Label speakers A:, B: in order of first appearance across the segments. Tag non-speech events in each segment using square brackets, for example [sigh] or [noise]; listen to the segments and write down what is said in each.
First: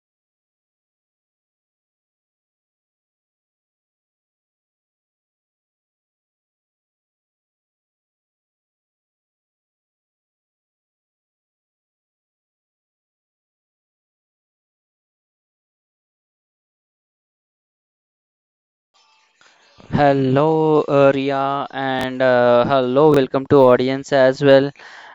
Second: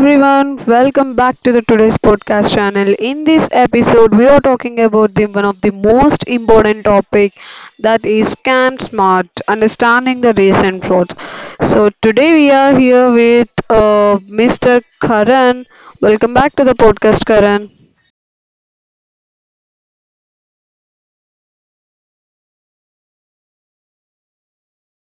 A: everyone, welcome back to the today's podcast channel. In this episode, we are talking about the one of the most important topic that is scam smart, understanding the recent frauds. So today we are here with Mr. Karan. Welcome back to the podcast, Karan.
B: Hello, Ria, and hello, welcome to audience as well.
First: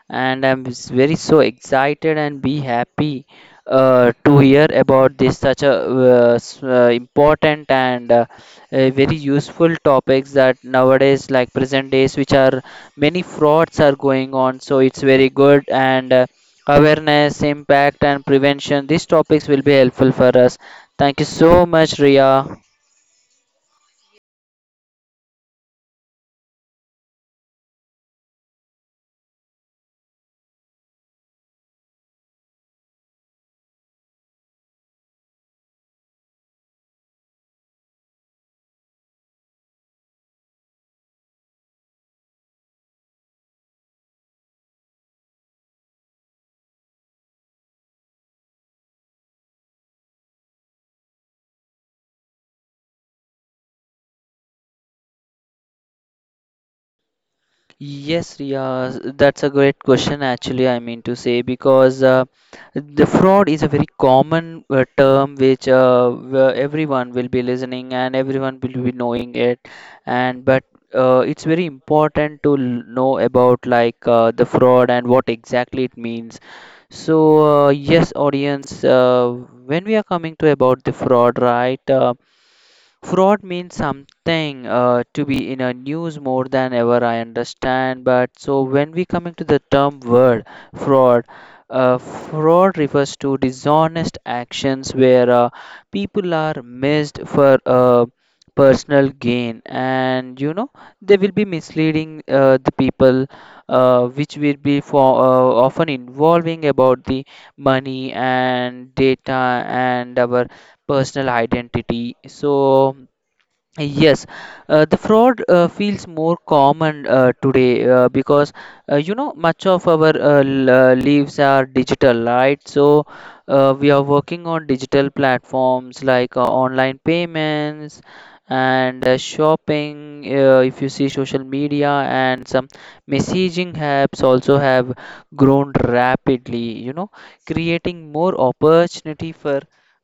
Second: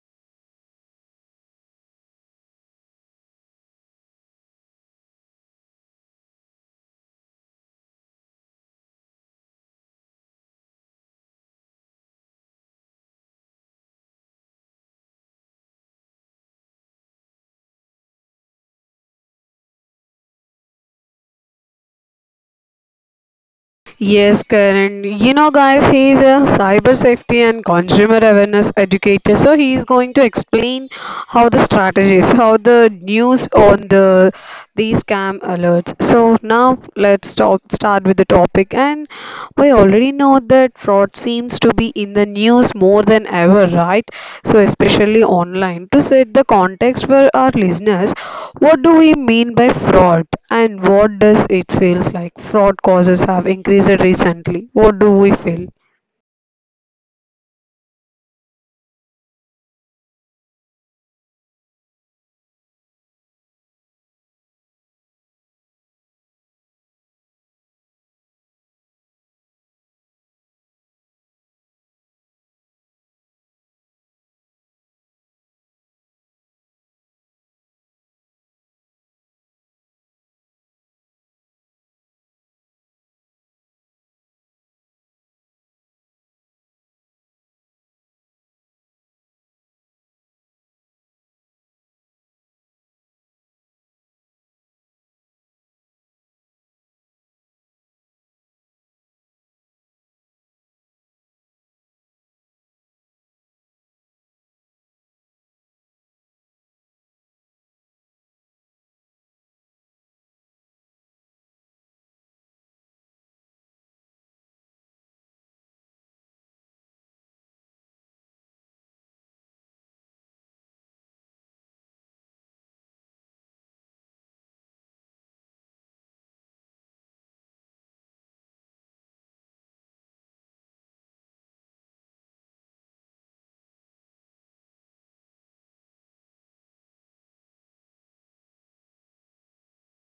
B: And very so excited and be happy to hear about this such a important and a very useful topics that nowadays, like present days, which are many frauds are going on. So it's very good and awareness, impact, and prevention. These topics will be helpful for us. Thank you so much, Ria.
A: Yes, Karan. You know, guys, he is a cyber safety and consumer awareness educator. So he is going to explain how the strategies, how the news on the these scam alerts. So now let's start with the topic, and we already know that fraud seems to be in the news more than ever, right? So, especially online. To set the context for our listeners, what do we mean by fraud and what does it feels like? Fraud causes have increased recently. What do we feel?
B: Yes, Riya, that's a great question actually, I mean to say, because the fraud is a very common term which where everyone will be listening and everyone will be knowing it. And But it's very important to know about like the fraud and what exactly it means. So, yes, audience, when we are coming to about the fraud, right? Fraud means something to be in a news more than ever, I understand. But so when we coming to the term word fraud, fraud refers to dishonest actions where people are missed for personal gain, and you know they will be misleading the people, which will be for often involving about the money and data and our personal identity. So yes, the fraud feels more common today because you know much of our lives are digital, right? So we are working on digital platforms like online payments and shopping. If you see social media and some messaging apps also have grown rapidly, you know, creating more opportunity for.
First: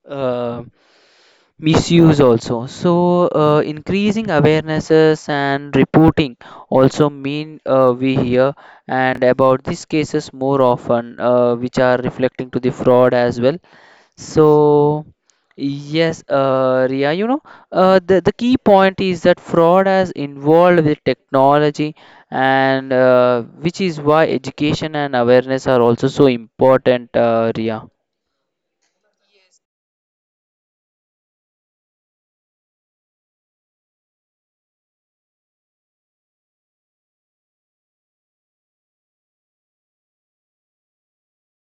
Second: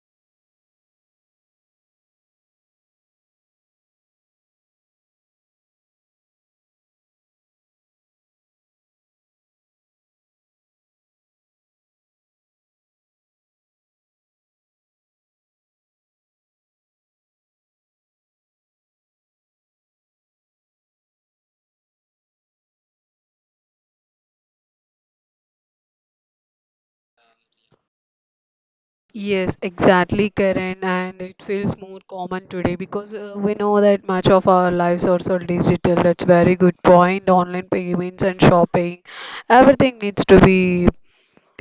B: Uh, Misuse also, so increasing awarenesses and reporting also mean we hear and about these cases more often which are reflecting to the fraud as well. So yes, Ria, you know, the key point is that fraud has involved with technology and which is why education and awareness are also so important, Ria.
A: Yes, exactly, Karen, and it feels more common today because we know that much of our lives are so digital. That's very good point. Online payments and shopping, everything needs to be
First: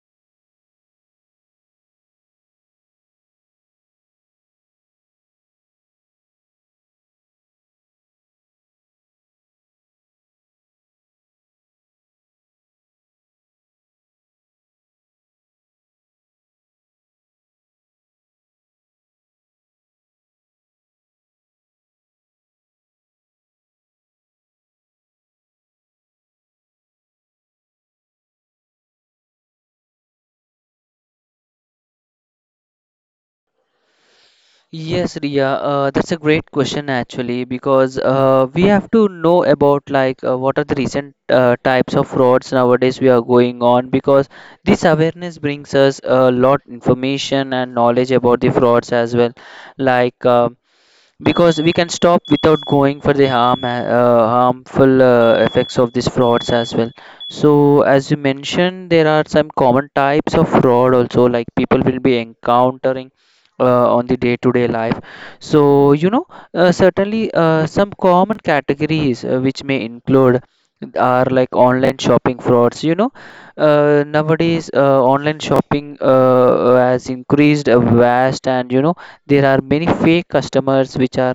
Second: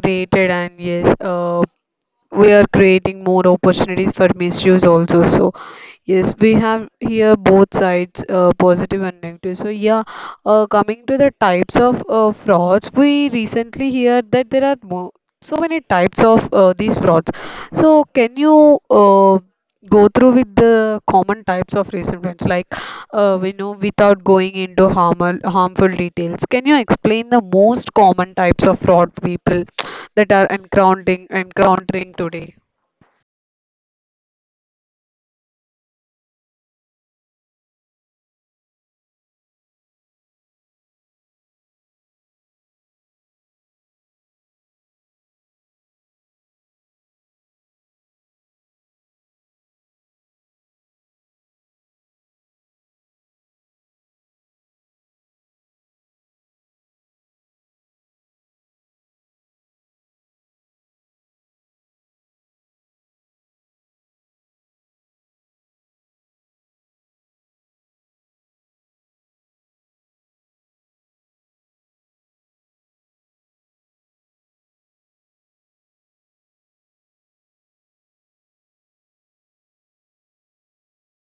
A: created, and yes, we are creating more opportunities for misuse also so yes we have here both sides, positive and negative so yeah, coming to the types of frauds we recently hear that there are so many types of these frauds so can you go through with the common types of recent frauds like we know without going into harmful details. Can you explain the most common types of fraud people that are encountering today.
B: Yes, Riya, that's a great question actually, because we have to know about like what are the recent types of frauds nowadays we are going on, because this awareness brings us a lot information and knowledge about the frauds as well. Like because we can stop without going for the harmful effects of these frauds as well. So as you mentioned, there are some common types of fraud also like people will be encountering on the day to day life. So you know, certainly some common categories which may include are like online shopping frauds, you know, nowadays online shopping has increased vast, and you know there are many fake customers which are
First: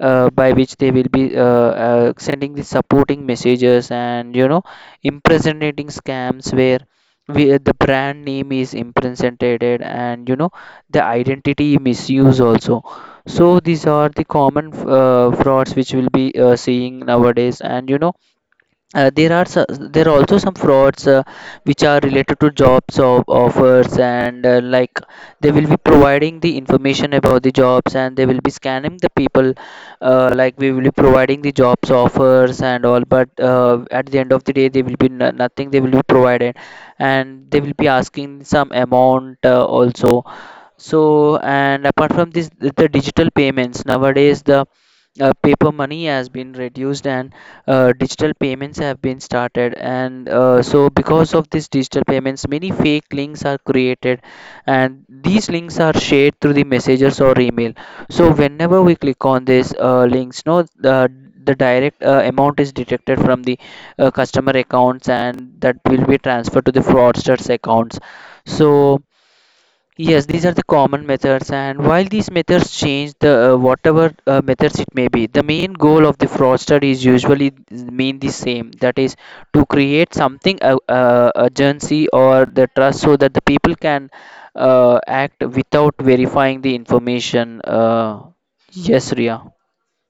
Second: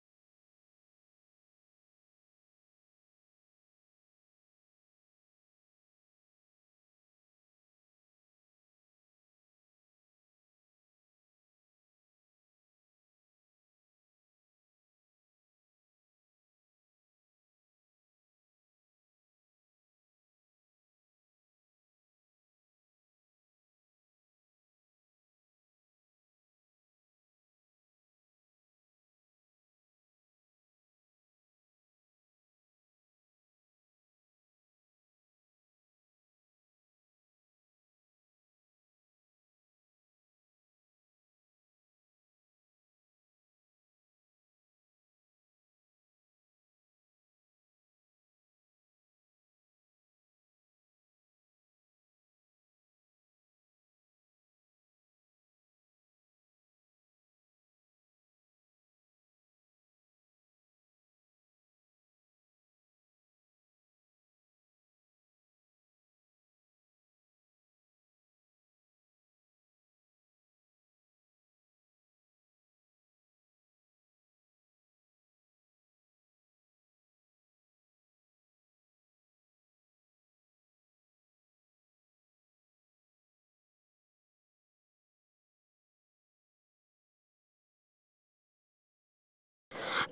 B: by which they will be sending the supporting messages, and you know impersonating scams where the brand name is impersonated, and you know the identity misuse also. So these are the common frauds which will be seeing nowadays, and you know uh, there are so- there are also some frauds which are related to jobs of offers and like they will be providing the information about the jobs and they will be scamming the people. Like we will be providing the jobs offers and all, but at the end of the day they will be nothing they will be provided, and they will be asking some amount also. So, and apart from this, the digital payments nowadays, the paper money has been reduced and digital payments have been started, and so because of these digital payments many fake links are created, and these links are shared through the messengers or email. So whenever we click on these links, no, the direct amount is detected from the customer accounts and that will be transferred to the fraudsters accounts. So yes, these are the common methods, and while these methods change, the whatever methods it may be, the main goal of the fraudster is usually mean the same. That is to create something urgency or the trust, so that the people can act without verifying the information. Yes, Ria.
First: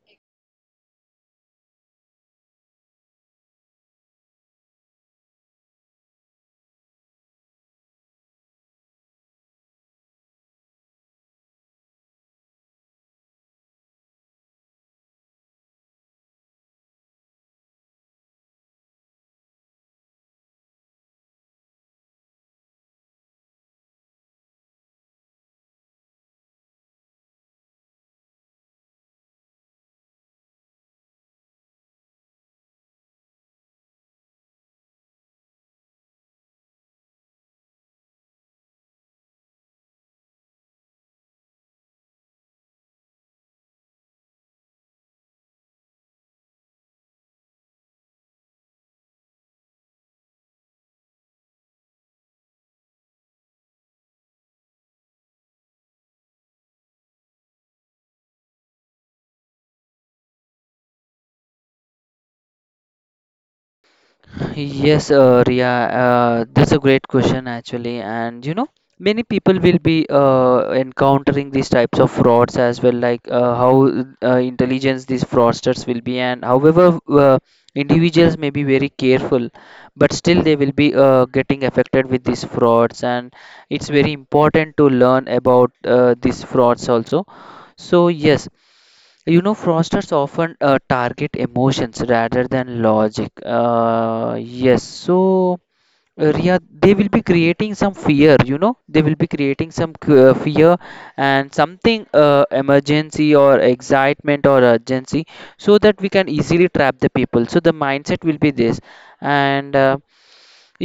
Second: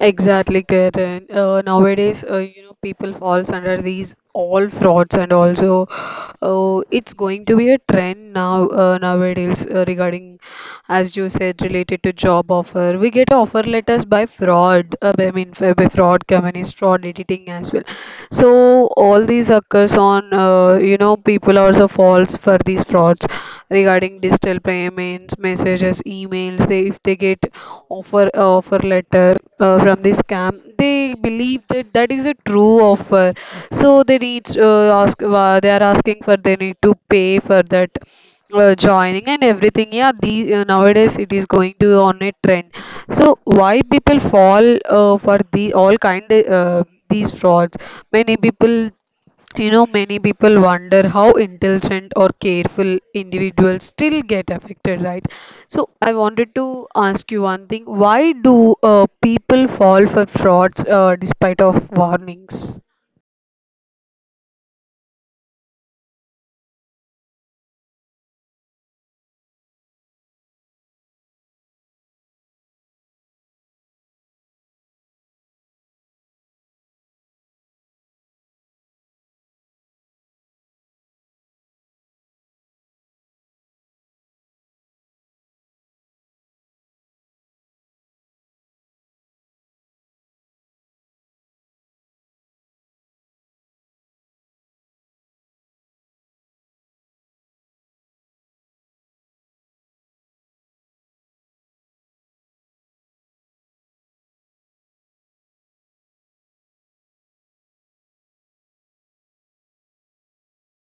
A: Exactly, Kiran. Nowadays, you know, people falls under these all frauds, and also it's going to be a trend now nowadays regarding, as you said, related to job offer. We get offer letters by fraud. I mean, by fraud companies, fraud editing as well. So all these occurs on, you know, people also falls for these frauds. Regarding digital payments, messages, emails. They if they get offer letter from the scam, they believe that that is a true offer. So they need ask they are asking for they need to pay for that joining and everything. Yeah, the nowadays it is going to on a trend so why people fall for the all kind these frauds. Many people You know, many people wonder how intelligent or careful individuals still get affected, right? So, I wanted to ask you one thing. Why do people fall for frauds despite of warnings?
B: Yes, Riya, that's a great question actually, and you know, many people will be encountering these types of frauds as well, like how intelligence these fraudsters will be, and however, individuals may be very careful, but still they will be getting affected with these frauds, and it's very important to learn about these frauds also. So yes, you know, fraudsters often target emotions rather than logic. Yes, so Riya, they will be creating some fear, you know, they will be creating some fear and something emergency or excitement or urgency so that we can easily trap the people. So the mindset will be this. And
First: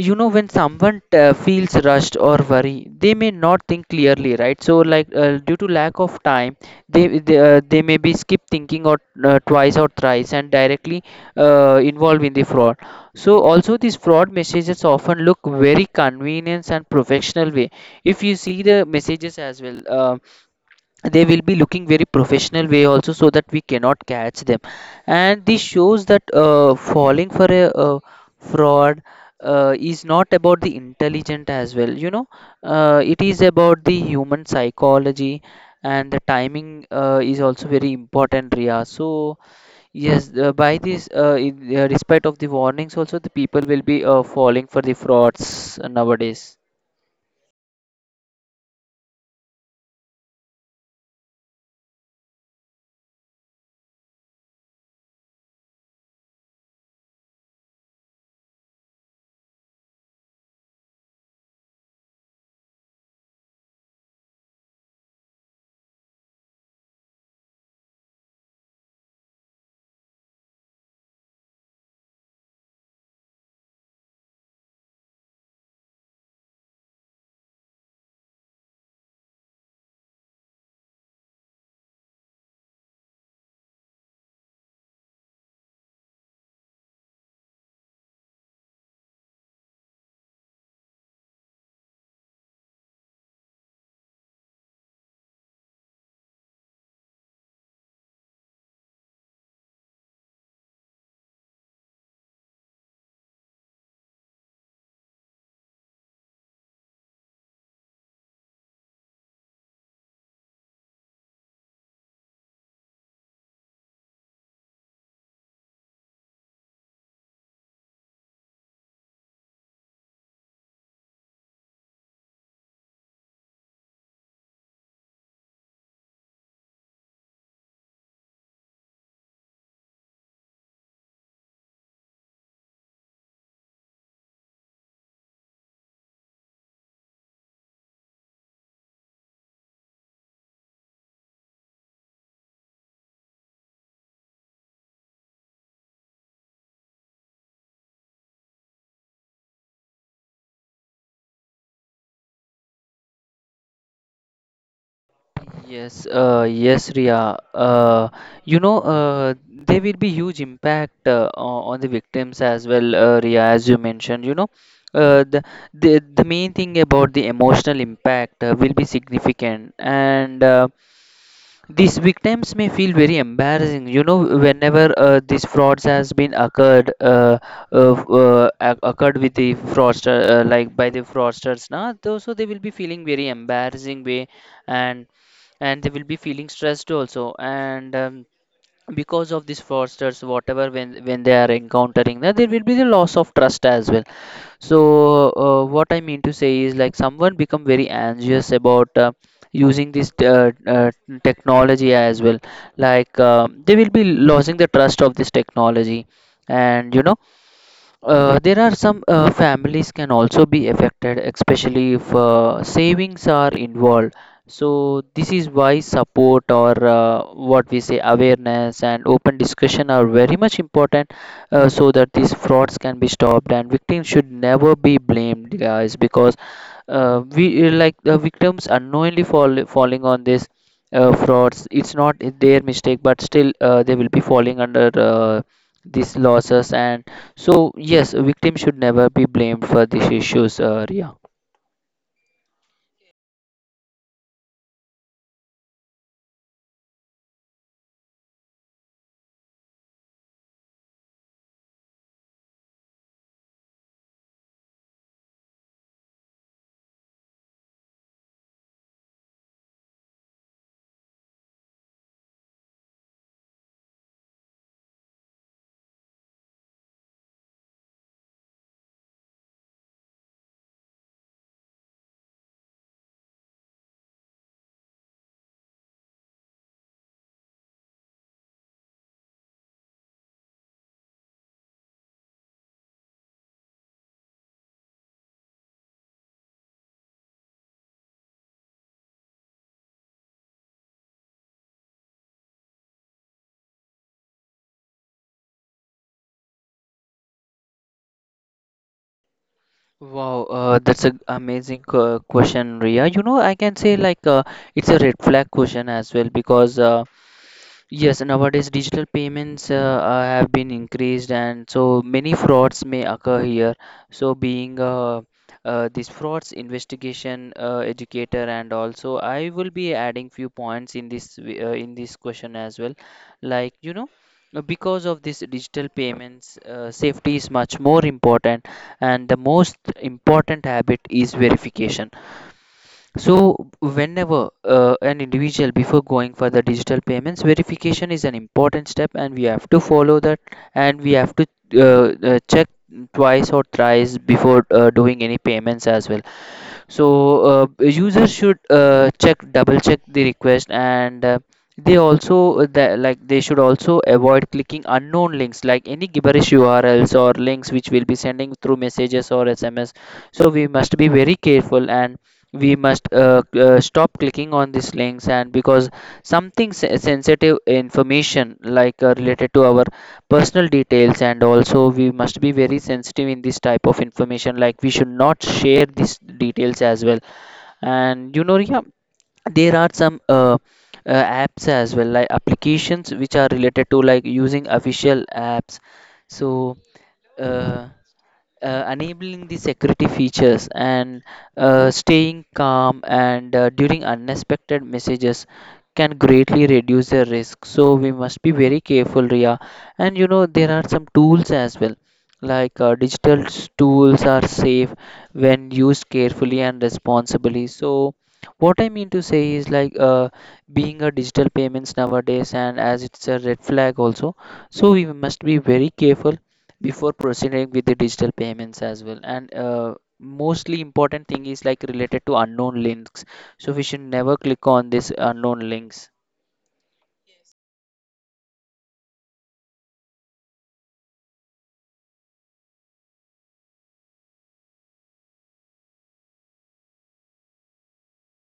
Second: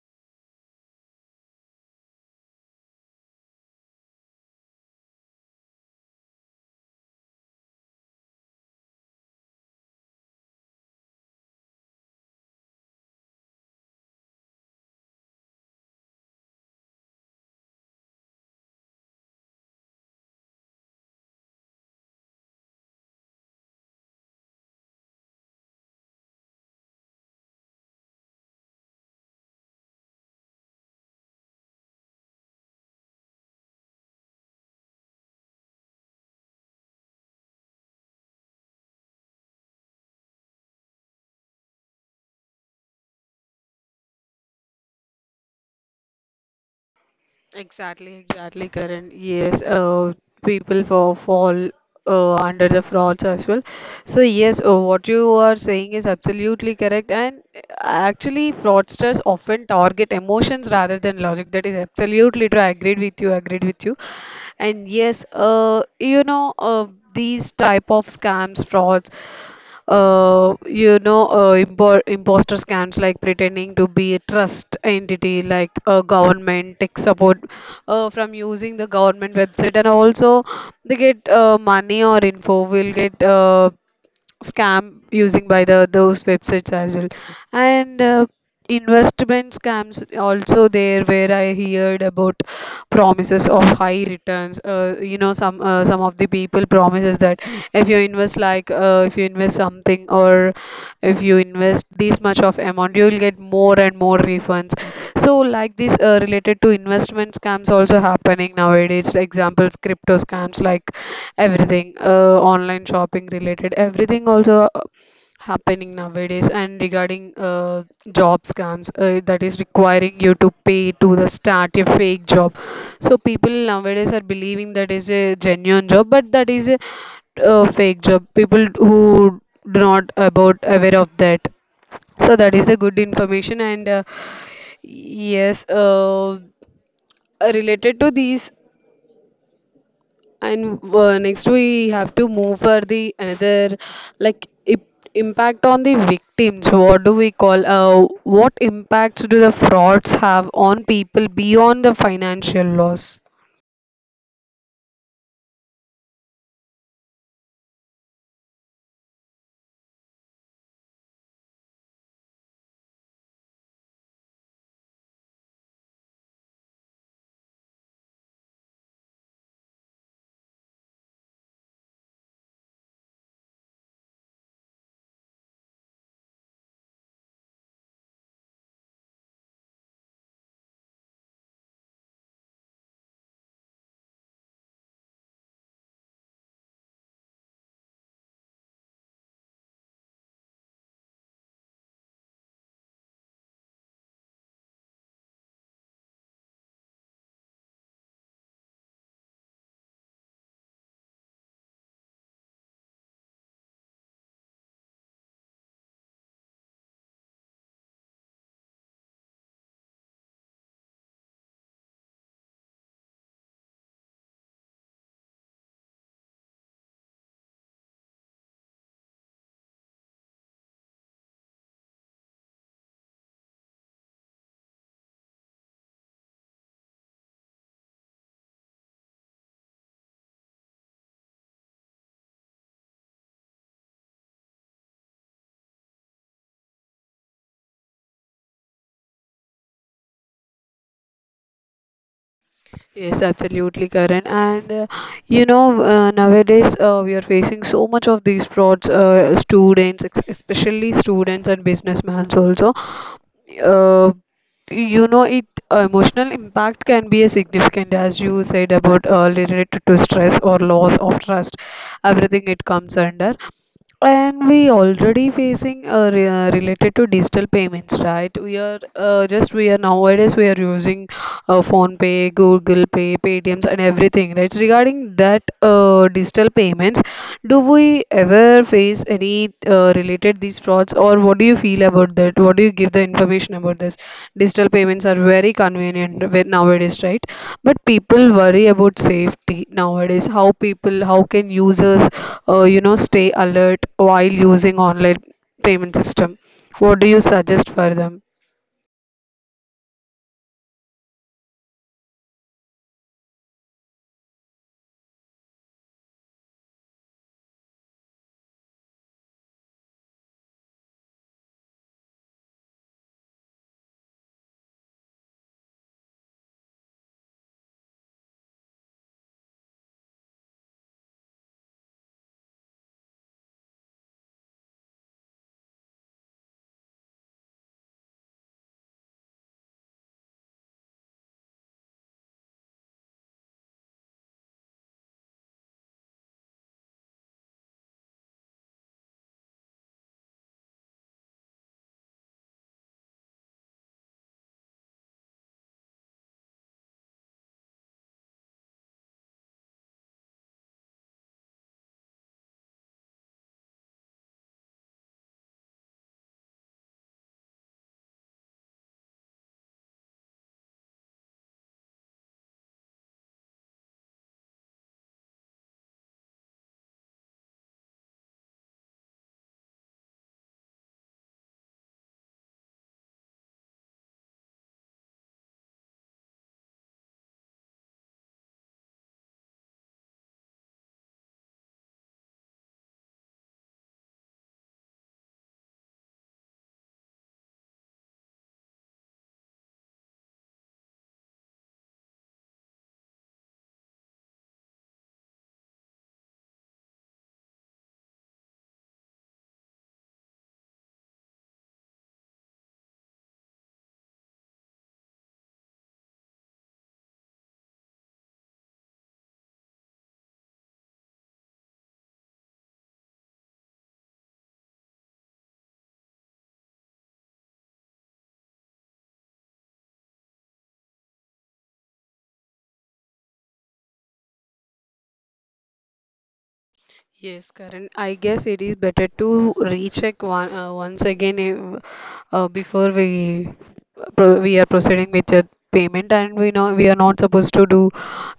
B: you know, when someone feels rushed or worry, they may not think clearly, right? So like due to lack of time they may be skip thinking or twice or thrice and directly involved in the fraud. So also these fraud messages often look very convenient and professional way. If you see the messages as well, they will be looking very professional way also, so that we cannot catch them. And this shows that falling for a fraud is not about the intelligent as well, you know, it is about the human psychology, and the timing is also very important, Ria. So yes, by this in respect of the warnings also, the people will be falling for the frauds nowadays.
A: Exactly, exactly, Karan. Yes, people fall under the frauds as well. So, yes, what you are saying is absolutely correct. And actually, fraudsters often target emotions rather than logic. That is absolutely true. I agreed with you. And yes, these type of scams, frauds, you know, imposter scams like pretending to be a trust entity like a government, tech support from using the government website, and also they get money or info will get scam using by the those websites as well. And investment scams also there where I heard about promises of high returns. You know, some of the people promises that if you invest if you invest something or if you invest this much of amount you will get more and more refunds. So like this related to investment scams also happening nowadays like examples crypto scams like everything, online shopping related everything also happening nowadays. And regarding job scams, that is requiring you to pay to the start a fake job. So people nowadays are believing that is a genuine job but that is a fake job. People who do not about aware of that. So that is the good information. And yes, related to these, and next we have to move for the another like impact on the victims. What do we call what impacts do the frauds have on people beyond the financial loss?
B: Yes, Ria, you know, there will be huge impact on the victims as well, Riya, as you mentioned. You know, uh, the, the main thing about the emotional impact will be significant, and these victims may feel very embarrassing. You know, whenever these frauds has been occurred, occurred with the fraudster, like by the fraudsters, now, so they will be feeling very embarrassing way, and they will be feeling stressed also, and because of these fraudsters, whatever, when they are encountering, that there will be the loss of trust as well. So what I mean to say is like someone become very anxious about using this technology as well, like they will be losing the trust of this technology. And you know, there are some families can also be affected, especially if savings are involved. So this is why support or what we say awareness and open discussion are very much important, so that these frauds can be stopped and victims should never be blamed, guys, because we like the victims unknowingly falling on this frauds. It's not their mistake, but still they will be falling under these losses. And so, yes, victims should never be blamed for these issues, Ria.
A: Yes, absolutely, Karan. And you know, nowadays we are facing so much of these frauds, students, especially students and businessmen also. Uh, you know, it emotional impact can be a significant, as you said about related to stress or loss of trust, everything it comes under. And we already facing related to digital payments, right? We are just we are Nowadays we are using phone pay, Google Pay, Paytms, and everything, right? So regarding that digital payments, do we ever face any related these frauds, or what do you feel about that? What do you give the information about this? Digital payments are very convenient nowadays, right? But people worry about safety nowadays. How can users, you know, stay alert while using online payment system? What do you suggest for them?
B: Wow, that's an amazing question, Ria. You know, I can say like it's a red flag question as well, because yes, nowadays digital payments have been increased, and so many frauds may occur here. So, being this frauds investigation educator, and also I will be adding few points in this in this question as well. Like you know, because of this digital payments, safety is much more important, and the most important habit is verification. So, whenever an individual before going for the digital payments, verification is an important step, and we have to follow that, and we have to check twice or thrice before doing any payments as well. So users should check double check the request and they also that like they should also avoid clicking unknown links like any gibberish urls or links which will be sending through messages or sms. So we must be very careful and we must stop clicking on these links, and because sensitive information like related to our personal details, and also we must be very sensitive in this type of information like we should not share these details as well. And yeah, there are some apps as well like applications which are related to like using official apps. So uh, enabling the security features, and staying calm and during unexpected messages can greatly reduce the risk. So we must be very careful, Ria. And you know there are some tools as well, like tools are safe when used carefully and responsibly. So what I mean to say is like being a digital payments nowadays and as it's a red flag also, so we must be very careful before proceeding with the digital payments as well. And mostly important thing is like related to unknown links, so we should never click on this unknown links.
A: Yes, Karan. I guess it is better to recheck one once again if, before we are proceeding with the payment, and we know we are not supposed to do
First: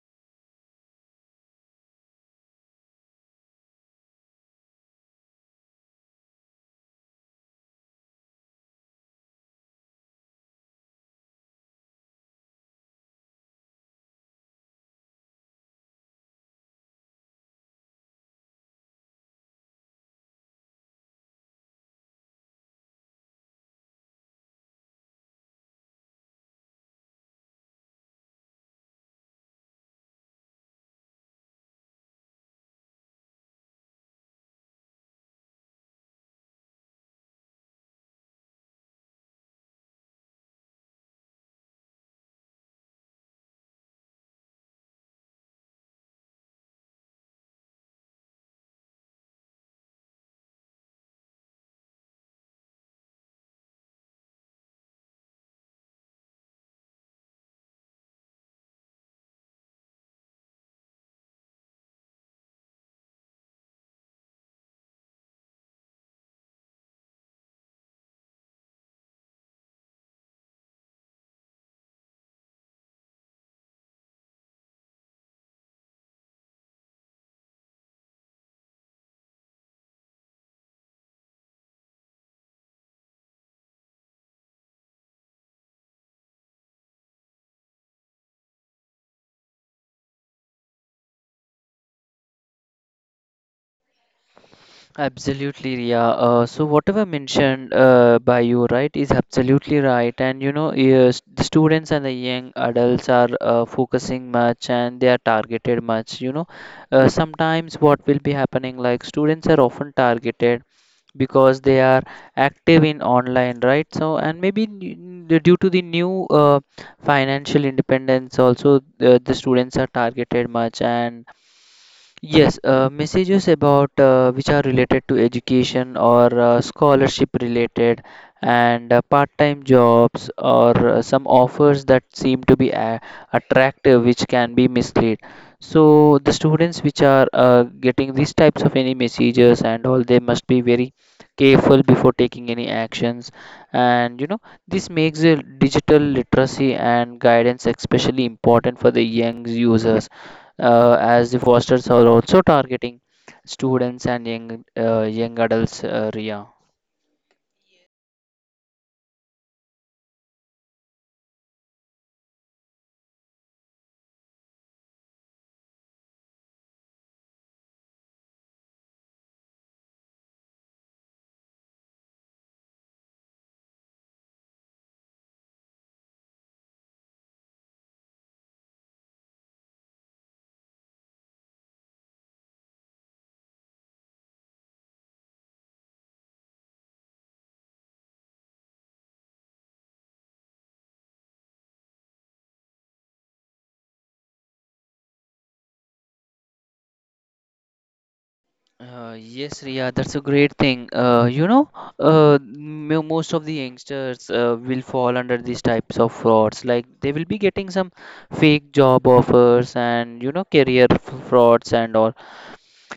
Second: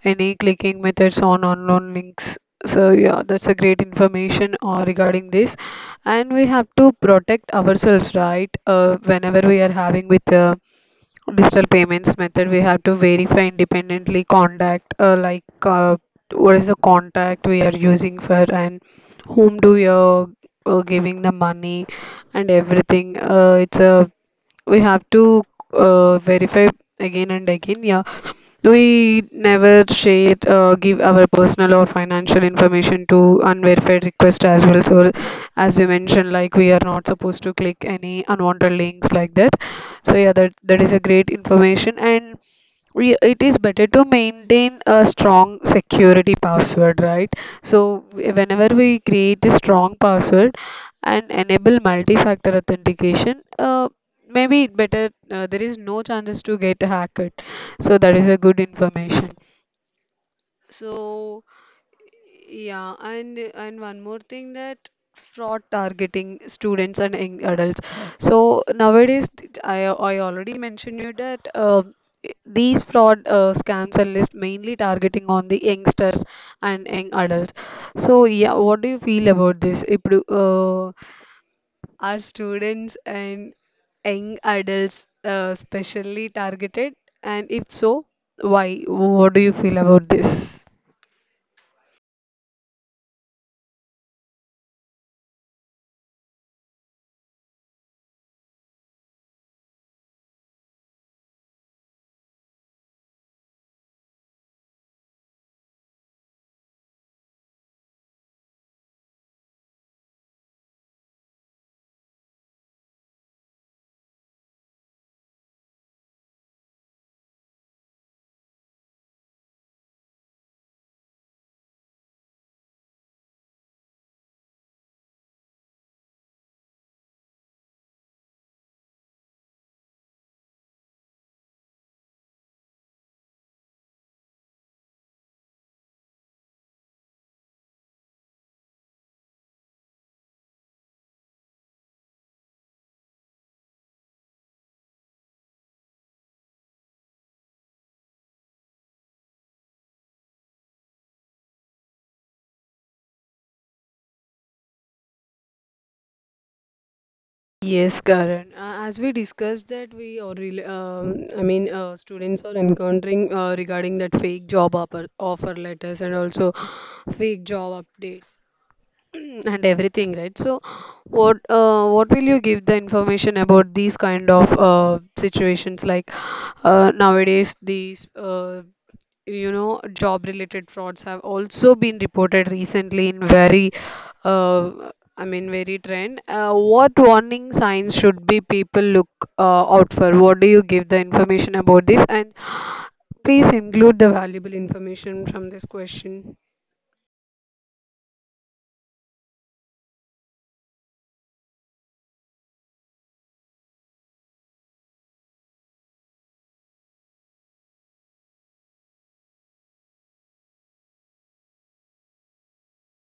A: any clicking methods on unknown links. So yeah, that's a great information regarding this, and we have to protect ourselves, right? Whenever we are having with digital payments method we have to verify independently contact what is the contact we are using for and whom do you are giving the money and everything. It's a We have to verify again and again. Yeah, we never share, give our personal or financial information to unverified requests as well. So, as you mentioned, like we are not supposed to click any unwanted links like that. So, yeah, that that is a great information. And it is better to maintain a strong security password, right? So whenever we create a strong password and enable multi-factor authentication, maybe it better, there is no chances to get hacked. So that is a good information. So yeah, and one more thing that fraud targeting students and young adults. So nowadays, th- I already mentioned you that i- these fraud scams are list mainly targeting on the youngsters and young adults. So yeah, what do you feel about this? If uh, are students and young adults specially targeted, and if so, why? What do you feel about this?
B: Absolutely, Ria. So whatever mentioned by you right is absolutely right. And you know yes, the students and the young adults are focusing much and they are targeted much, you know. Sometimes what will be happening like students are often targeted because they are active in online, right? So, and maybe due to the new financial independence, also the students are targeted much. And yes, messages about which are related to education or scholarship related, and part-time jobs or some offers that seem to be attractive, which can be mislead. So the students which are getting these types of any messages and all, they must be very careful before taking any actions. And you know, this makes the digital literacy and guidance especially important for the young users, as the fosters are also targeting students and young young adults, Ria.
A: Yes, Karan. As we discussed that I mean students are encountering regarding that fake offer letters and also fake job updates [clears throat] and everything, right? So, what will you give the information about these kind of situations like nowadays these you know job related frauds have also been reported recently in very uh, I mean, very trend. What warning signs should be people look out for? What do you give the information about this? And please include the valuable information from this question.
B: Yes, Ria, that's a great thing. You know, most of the youngsters will fall under these types of frauds. Like they will be getting some fake job offers, and you know, frauds and all.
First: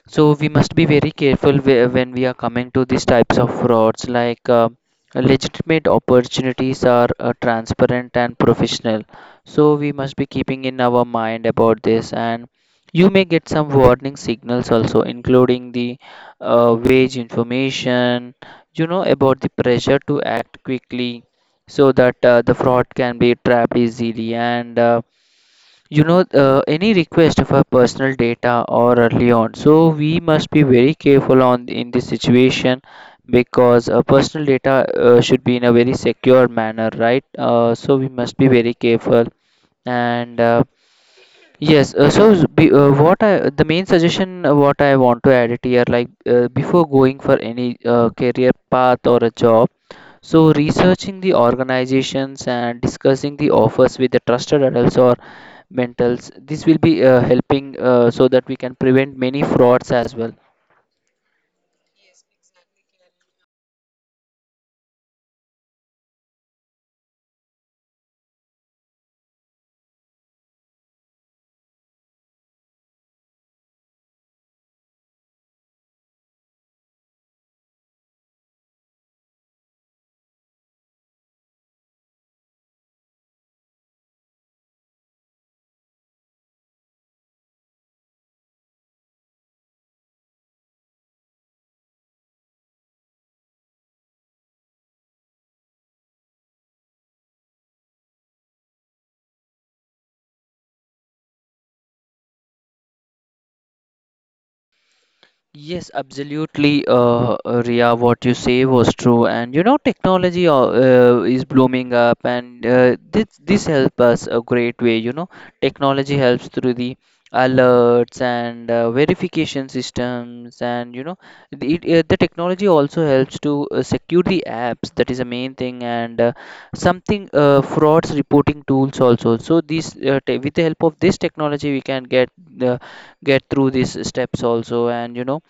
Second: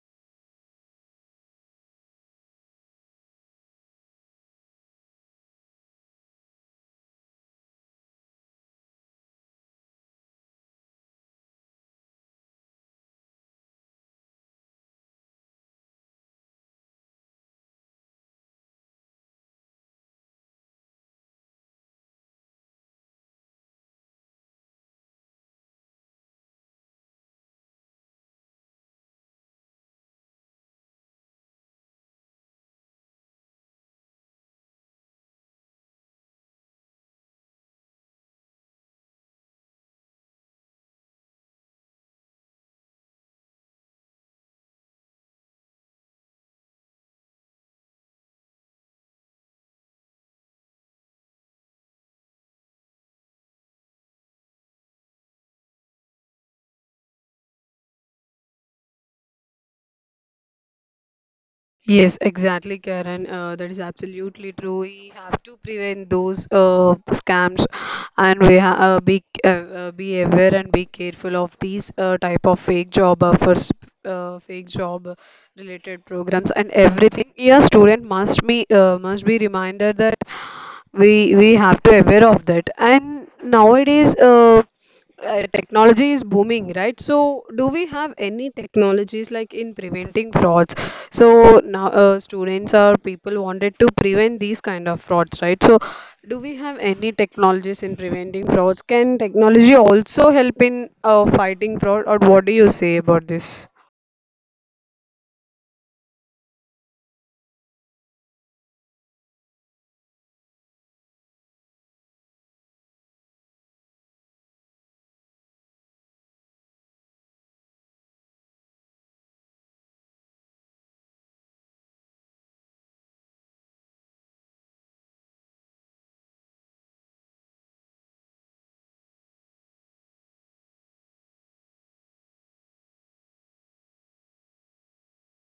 B: So we must be very careful when we are coming to these types of frauds. Like legitimate opportunities are transparent and professional. So we must be keeping in our mind about this. And you may get some warning signals also, including the wage information. You know, about the pressure to act quickly, so that the fraud can be trapped easily. And you know, any request of our personal data or early on. So we must be very careful on in this situation because personal data should be in a very secure manner, right? So we must be very careful. And yes, so what I the main suggestion what I want to add it here, like before going for any career path or a job, so, researching the organizations and discussing the offers with the trusted adults or mentals, this will be helping so that we can prevent many frauds as well.
A: Yes, exactly, Karen. That is absolutely true. We have to prevent those scams, and we ha be aware and be careful of these type of fake job offers, fake job related programs, and everything. Yeah, student must be reminded that we have to aware of that. And nowadays, technology is booming, right? So, do we have any technologies like in preventing frauds? So now, students or people wanted to prevent these kind of frauds, right? So, do we have any technologies in preventing frauds? Can technology also help in fighting fraud, or what do you say about this?
B: Yes, absolutely, Ria. What you say was true, and you know, technology is blooming up, and this help us a great way. You know, technology helps through the alerts and verification systems, and you know, the technology also helps to secure the apps. That is the main thing, and something frauds reporting tools also. So these te with the help of this technology, we can get through these steps also, and you know.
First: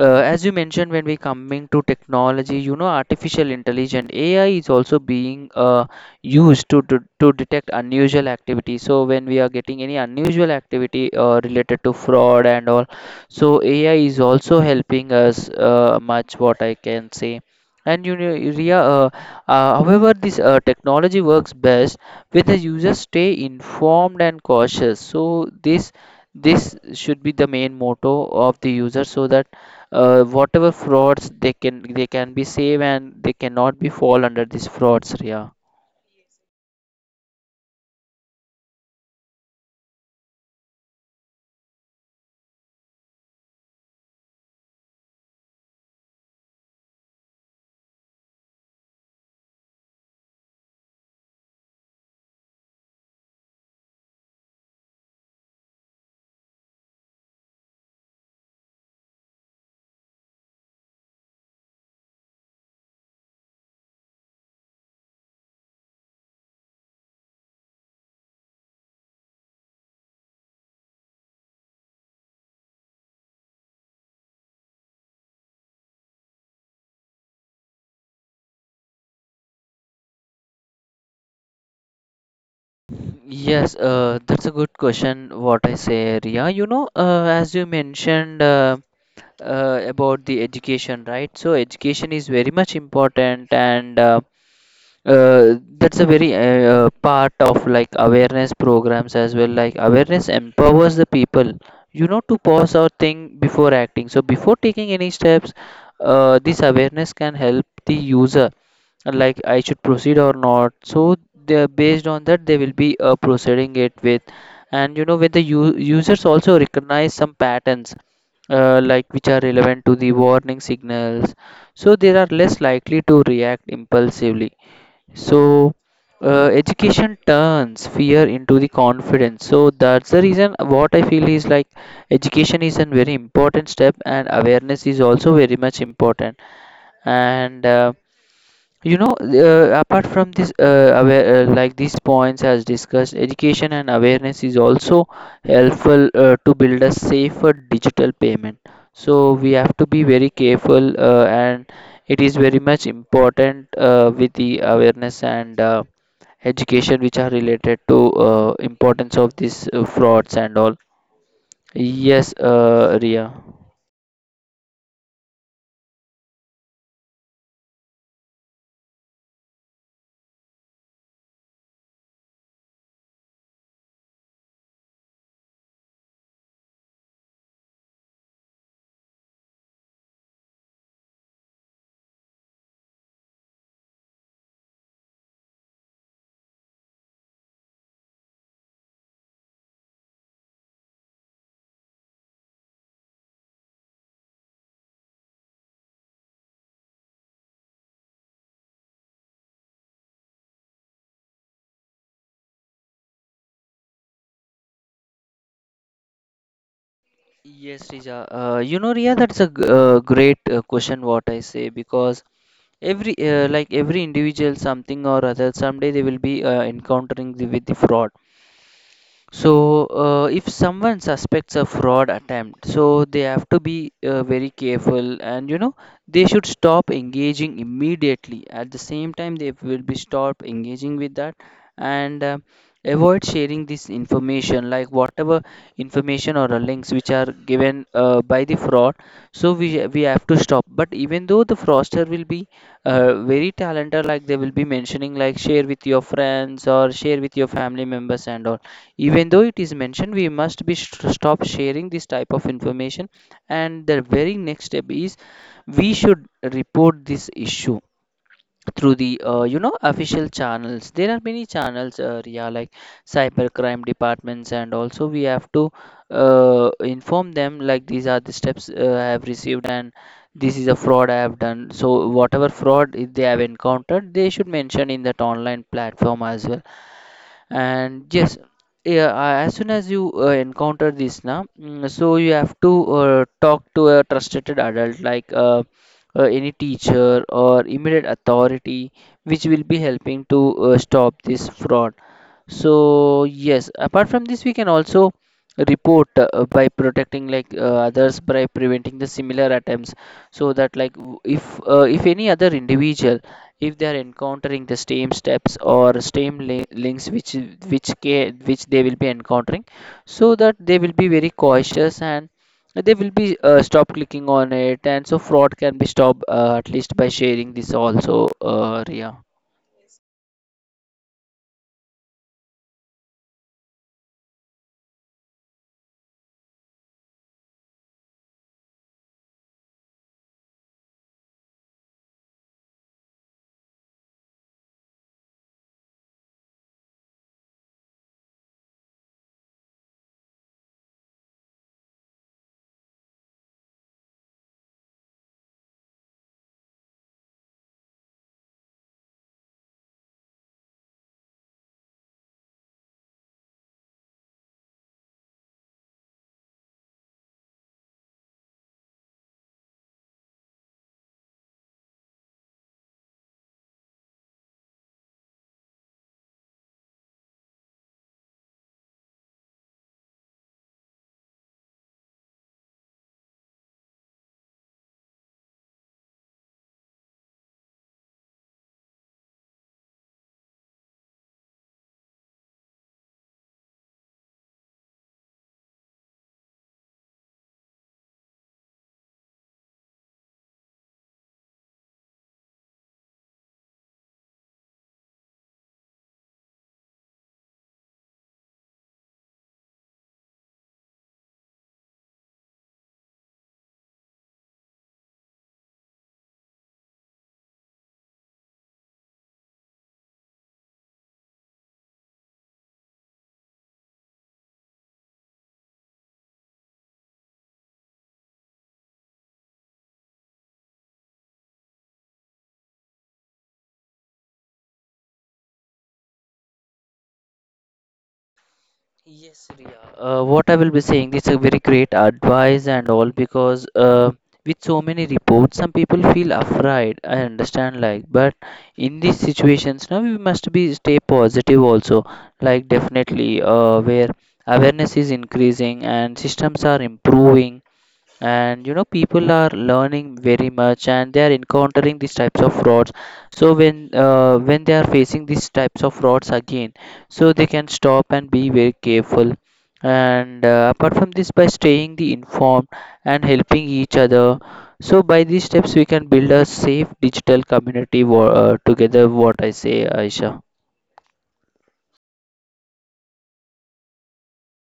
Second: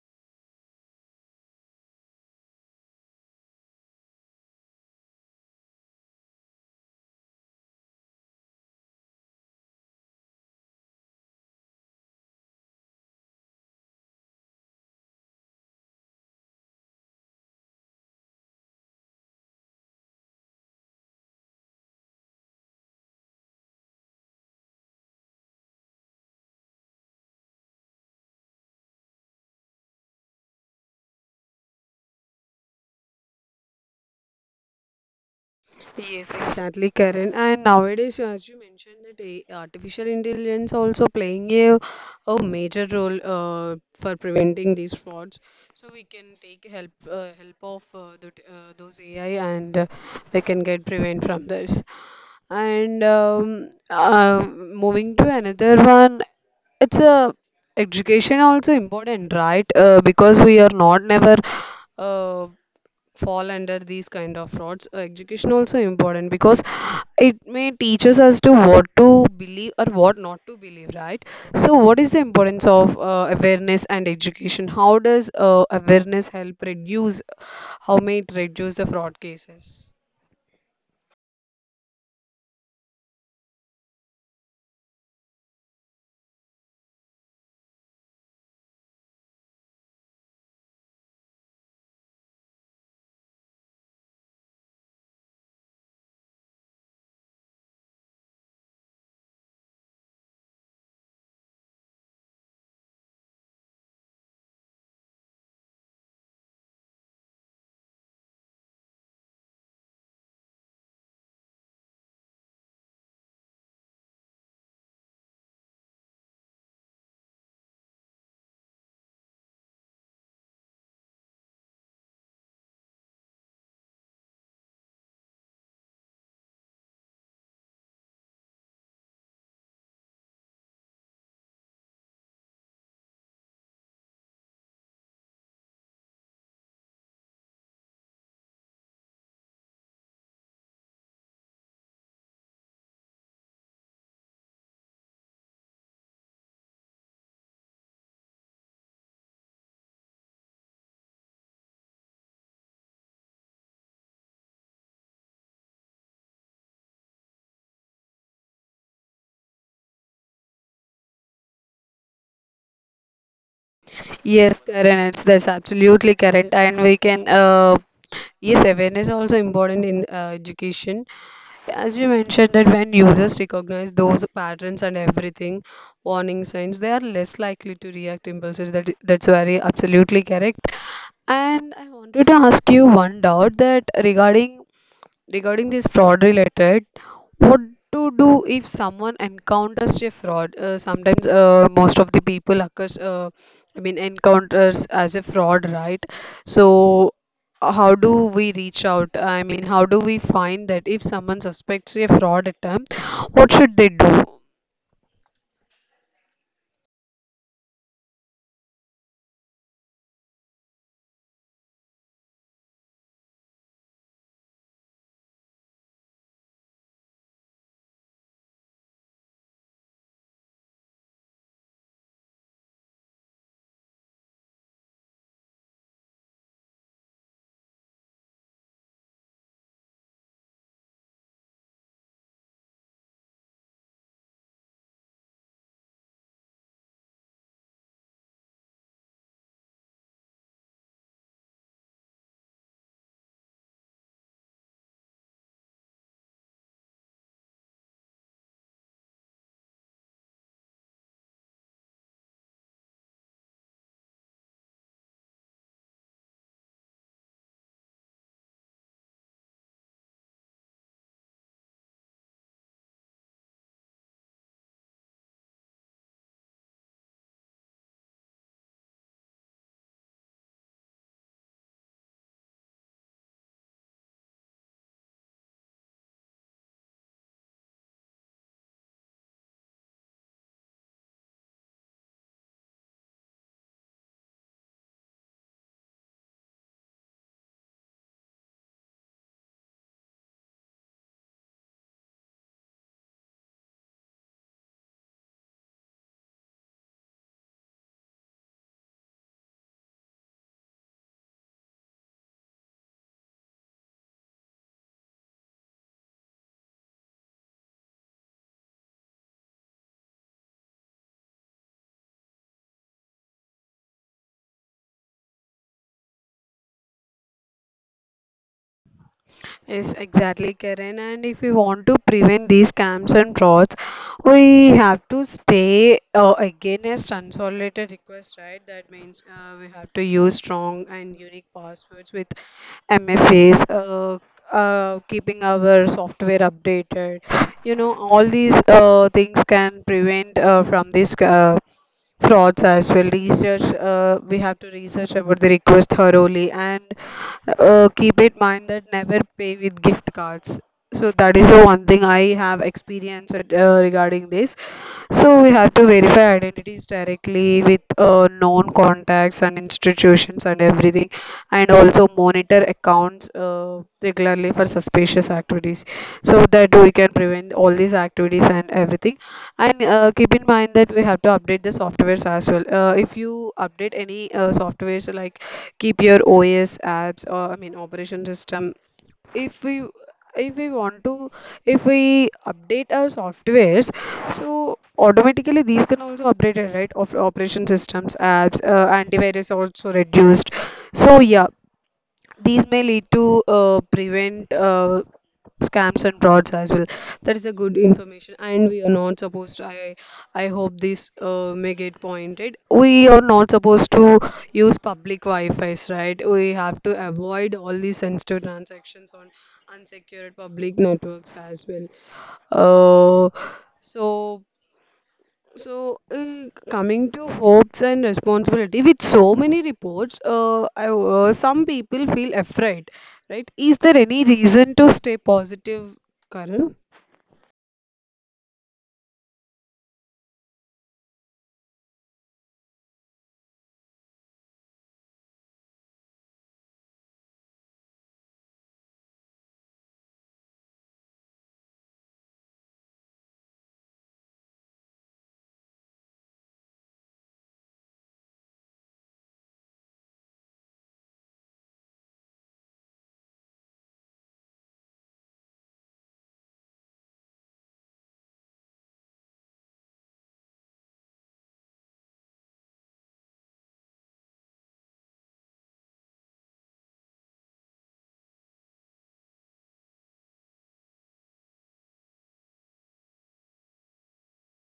B: As you mentioned, when we coming to technology, you know, artificial intelligence (AI) is also being used to detect unusual activity. So when we are getting any unusual activity related to fraud and all, so AI is also helping us much. What I can say, and you know, Ria, however, this technology works best with the users stay informed and cautious. So this should be the main motto of the user, so that whatever frauds they can be saved and they cannot be fall under these frauds, Ria.
A: Yes, exactly, Karen. And nowadays, as you mentioned, that artificial intelligence also playing a major role for preventing these frauds. So we can take help of those AI, and we can get prevent from this. And moving to another one, it's a education also important, right? Because we are not never. Uh, Fall under these kind of frauds. Education also important because it may teaches us to what to believe or what not to believe, right? So what is the importance of awareness and education? How does awareness help reduce, how may it reduce the fraud cases?
B: Yes, that's a good question, what I say, Ria. You know, as you mentioned, about the education, right? So education is very much important, and that's a very part of like awareness programs as well, like awareness empowers the people, you know, to pause or think before acting. So before taking any steps, this awareness can help the user, like I should proceed or not. So they based on that, they will be proceeding it with. And you know, when the users also recognize some patterns, like which are relevant to the warning signals, so they are less likely to react impulsively. So, education turns fear into the confidence. So that's the reason what I feel is like education is a very important step, and awareness is also very much important. And you know, apart from this, like these points as discussed, education and awareness is also helpful to build a safer digital payment. So we have to be very careful, and it is very much important with the awareness. And education which are related to importance of these frauds and all. Yes, Ria.
A: Yes, Karen, it's that's absolutely correct, and we can. Yes, awareness also important in education. As we mentioned that when users recognize those patterns and everything, warning signs, they are less likely to react impulsively. That that's very absolutely correct. And I wanted to ask you one doubt that regarding this fraud related what to do if someone encounters a fraud. Sometimes most of the people occurs I mean encounters as a fraud, right? So how do we reach out, I mean how do we find that if someone suspects a fraud attempt, what should they do?
B: Yes, Rija. You know, Ria, that's a great question, what I say, because every like every individual, something or other, someday they will be encountering with the fraud. So, if someone suspects a fraud attempt, so they have to be very careful. And you know, they should stop engaging immediately. At the same time, they will be stop engaging with that, and avoid sharing this information, like whatever information or the links which are given by the fraud. So we have to stop. But even though the fraudster will be very talented, like they will be mentioning, like share with your friends or share with your family members and all, even though it is mentioned, we must be stop sharing this type of information. And the very next step is we should report this issue through the you know official channels. There are many channels, Ria, like cyber crime departments, and also we have to inform them like these are the steps I have received, and this is a fraud I have done. So whatever fraud they have encountered, they should mention in that online platform as well. And yes, yeah, as soon as you encounter this now, so you have to talk to a trusted adult, like any teacher or immediate authority, which will be helping to stop this fraud. So yes, apart from this, we can also report by protecting like others by preventing the similar attempts, so that like if any other individual, if they are encountering the same steps or same links, which they will be encountering, so that they will be very cautious and they will be stop clicking on it, and so fraud can be stopped at least by sharing this also, Ria.
A: Yes, exactly, Karen. And if we want to prevent these scams and frauds, we have to stay against unsolicited requests, right? That means we have to use strong and unique passwords with MFAs, keeping our software updated. You know, all these things can prevent from this frauds as well. Research, we have to research about the request thoroughly, and keep in mind that never pay with gift cards. So that is the one thing I have experienced regarding this. So we have to verify identities directly with known contacts and institutions and everything, and also monitor accounts regularly for suspicious activities, so that we can prevent all these activities and everything. And keep in mind that we have to update the softwares as well. If you update any softwares like keep your OS apps or I mean operation system, if we if we want to if we update our softwares, so automatically these can also update it, right? Of operation systems, apps, antivirus also reduced. So yeah, these may lead to prevent scams and frauds as well. That is a good information, and we are not supposed to. I hope this may get pointed. We are not supposed to use public Wi-Fi's, right? We have to avoid all these sensitive transactions on unsecured public networks as well. Uh, so Coming to hopes and responsibility, with so many reports, some people feel afraid, right? Is there any reason to stay positive, Karan?
B: Yes, Riya. What I will be saying, this is a very great advice and all, because with so many reports, some people feel afraid. I understand, like, but in these situations, now we must be stay positive also. Like, definitely, where awareness is increasing and systems are improving, and you know, people are learning very much, and they are encountering these types of frauds. So when they are facing these types of frauds again, so they can stop and be very careful. And apart from this, by staying the informed and helping each other, so by these steps we can build a safe digital community together, what I say, Aisha.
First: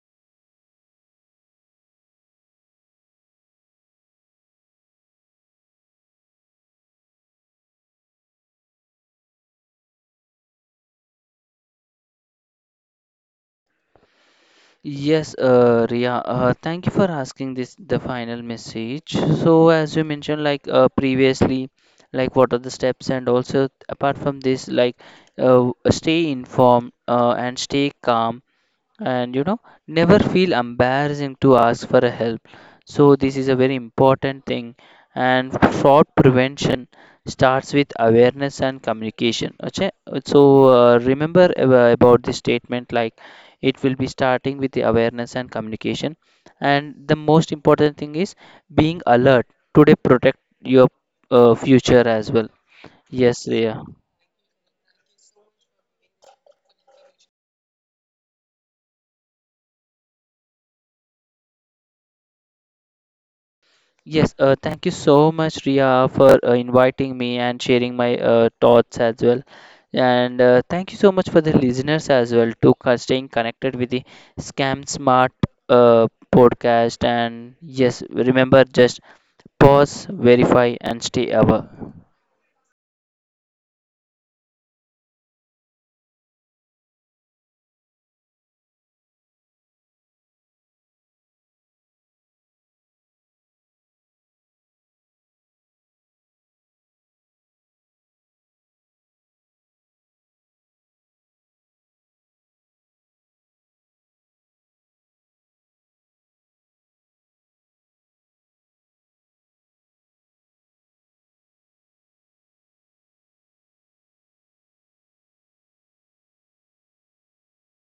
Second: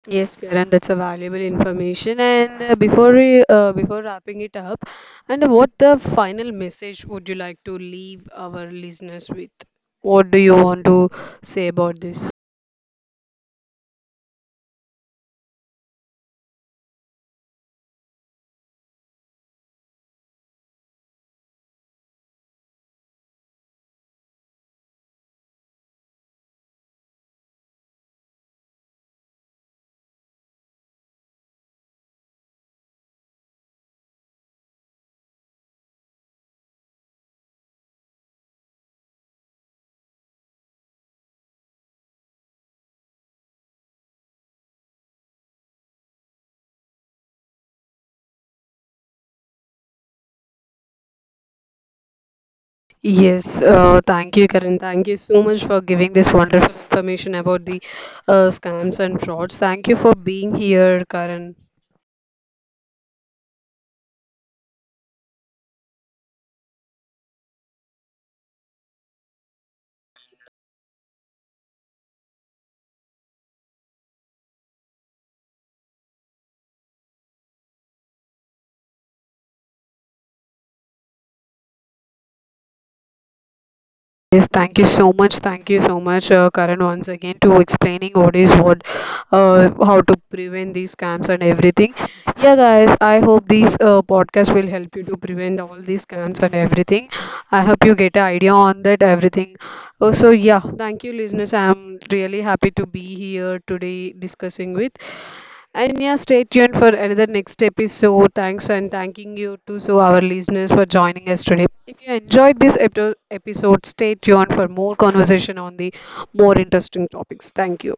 A: Yes, Karan, that's a valuable information. And before wrapping it up, and what the final message would you like to leave our listeners with? What do you want to say about this?
B: Yes, Ria, thank you for asking this the final message. So, as you mentioned, like previously, like what are the steps, and also apart from this, like stay informed and stay calm. And you know, never feel embarrassing to ask for a help. So this is a very important thing. And fraud prevention starts with awareness and communication, okay? So remember about this statement, like it will be starting with the awareness and communication. And the most important thing is being alert today, protect your future as well. Yes,
A: Yes,
B: yeah.
A: thank you, Karan. Thank you so much for giving this wonderful information about the scams and frauds. Thank you for being here, Karan.
B: Yes, thank you so much, Ria, for inviting me and sharing my thoughts as well. And thank you so much for the listeners as well to staying connected with the Scam Smart uh, podcast. And yes, remember just pause, verify, and stay aware.
A: Yes, thank you so much. Thank you so much, Karan, once again to explaining what is what, how to prevent these scams and everything. Yeah, guys, I hope these podcast will help you to prevent all these scams and everything. I hope you get an idea on that everything. Oh, so yeah, thank you, listeners. I'm really happy to be here today discussing with. And yeah, stay tuned for another next episode. Thanks and thanking you to so our listeners for joining us today. If you enjoyed this episode, stay tuned for more conversation on the more interesting topics. Thank you.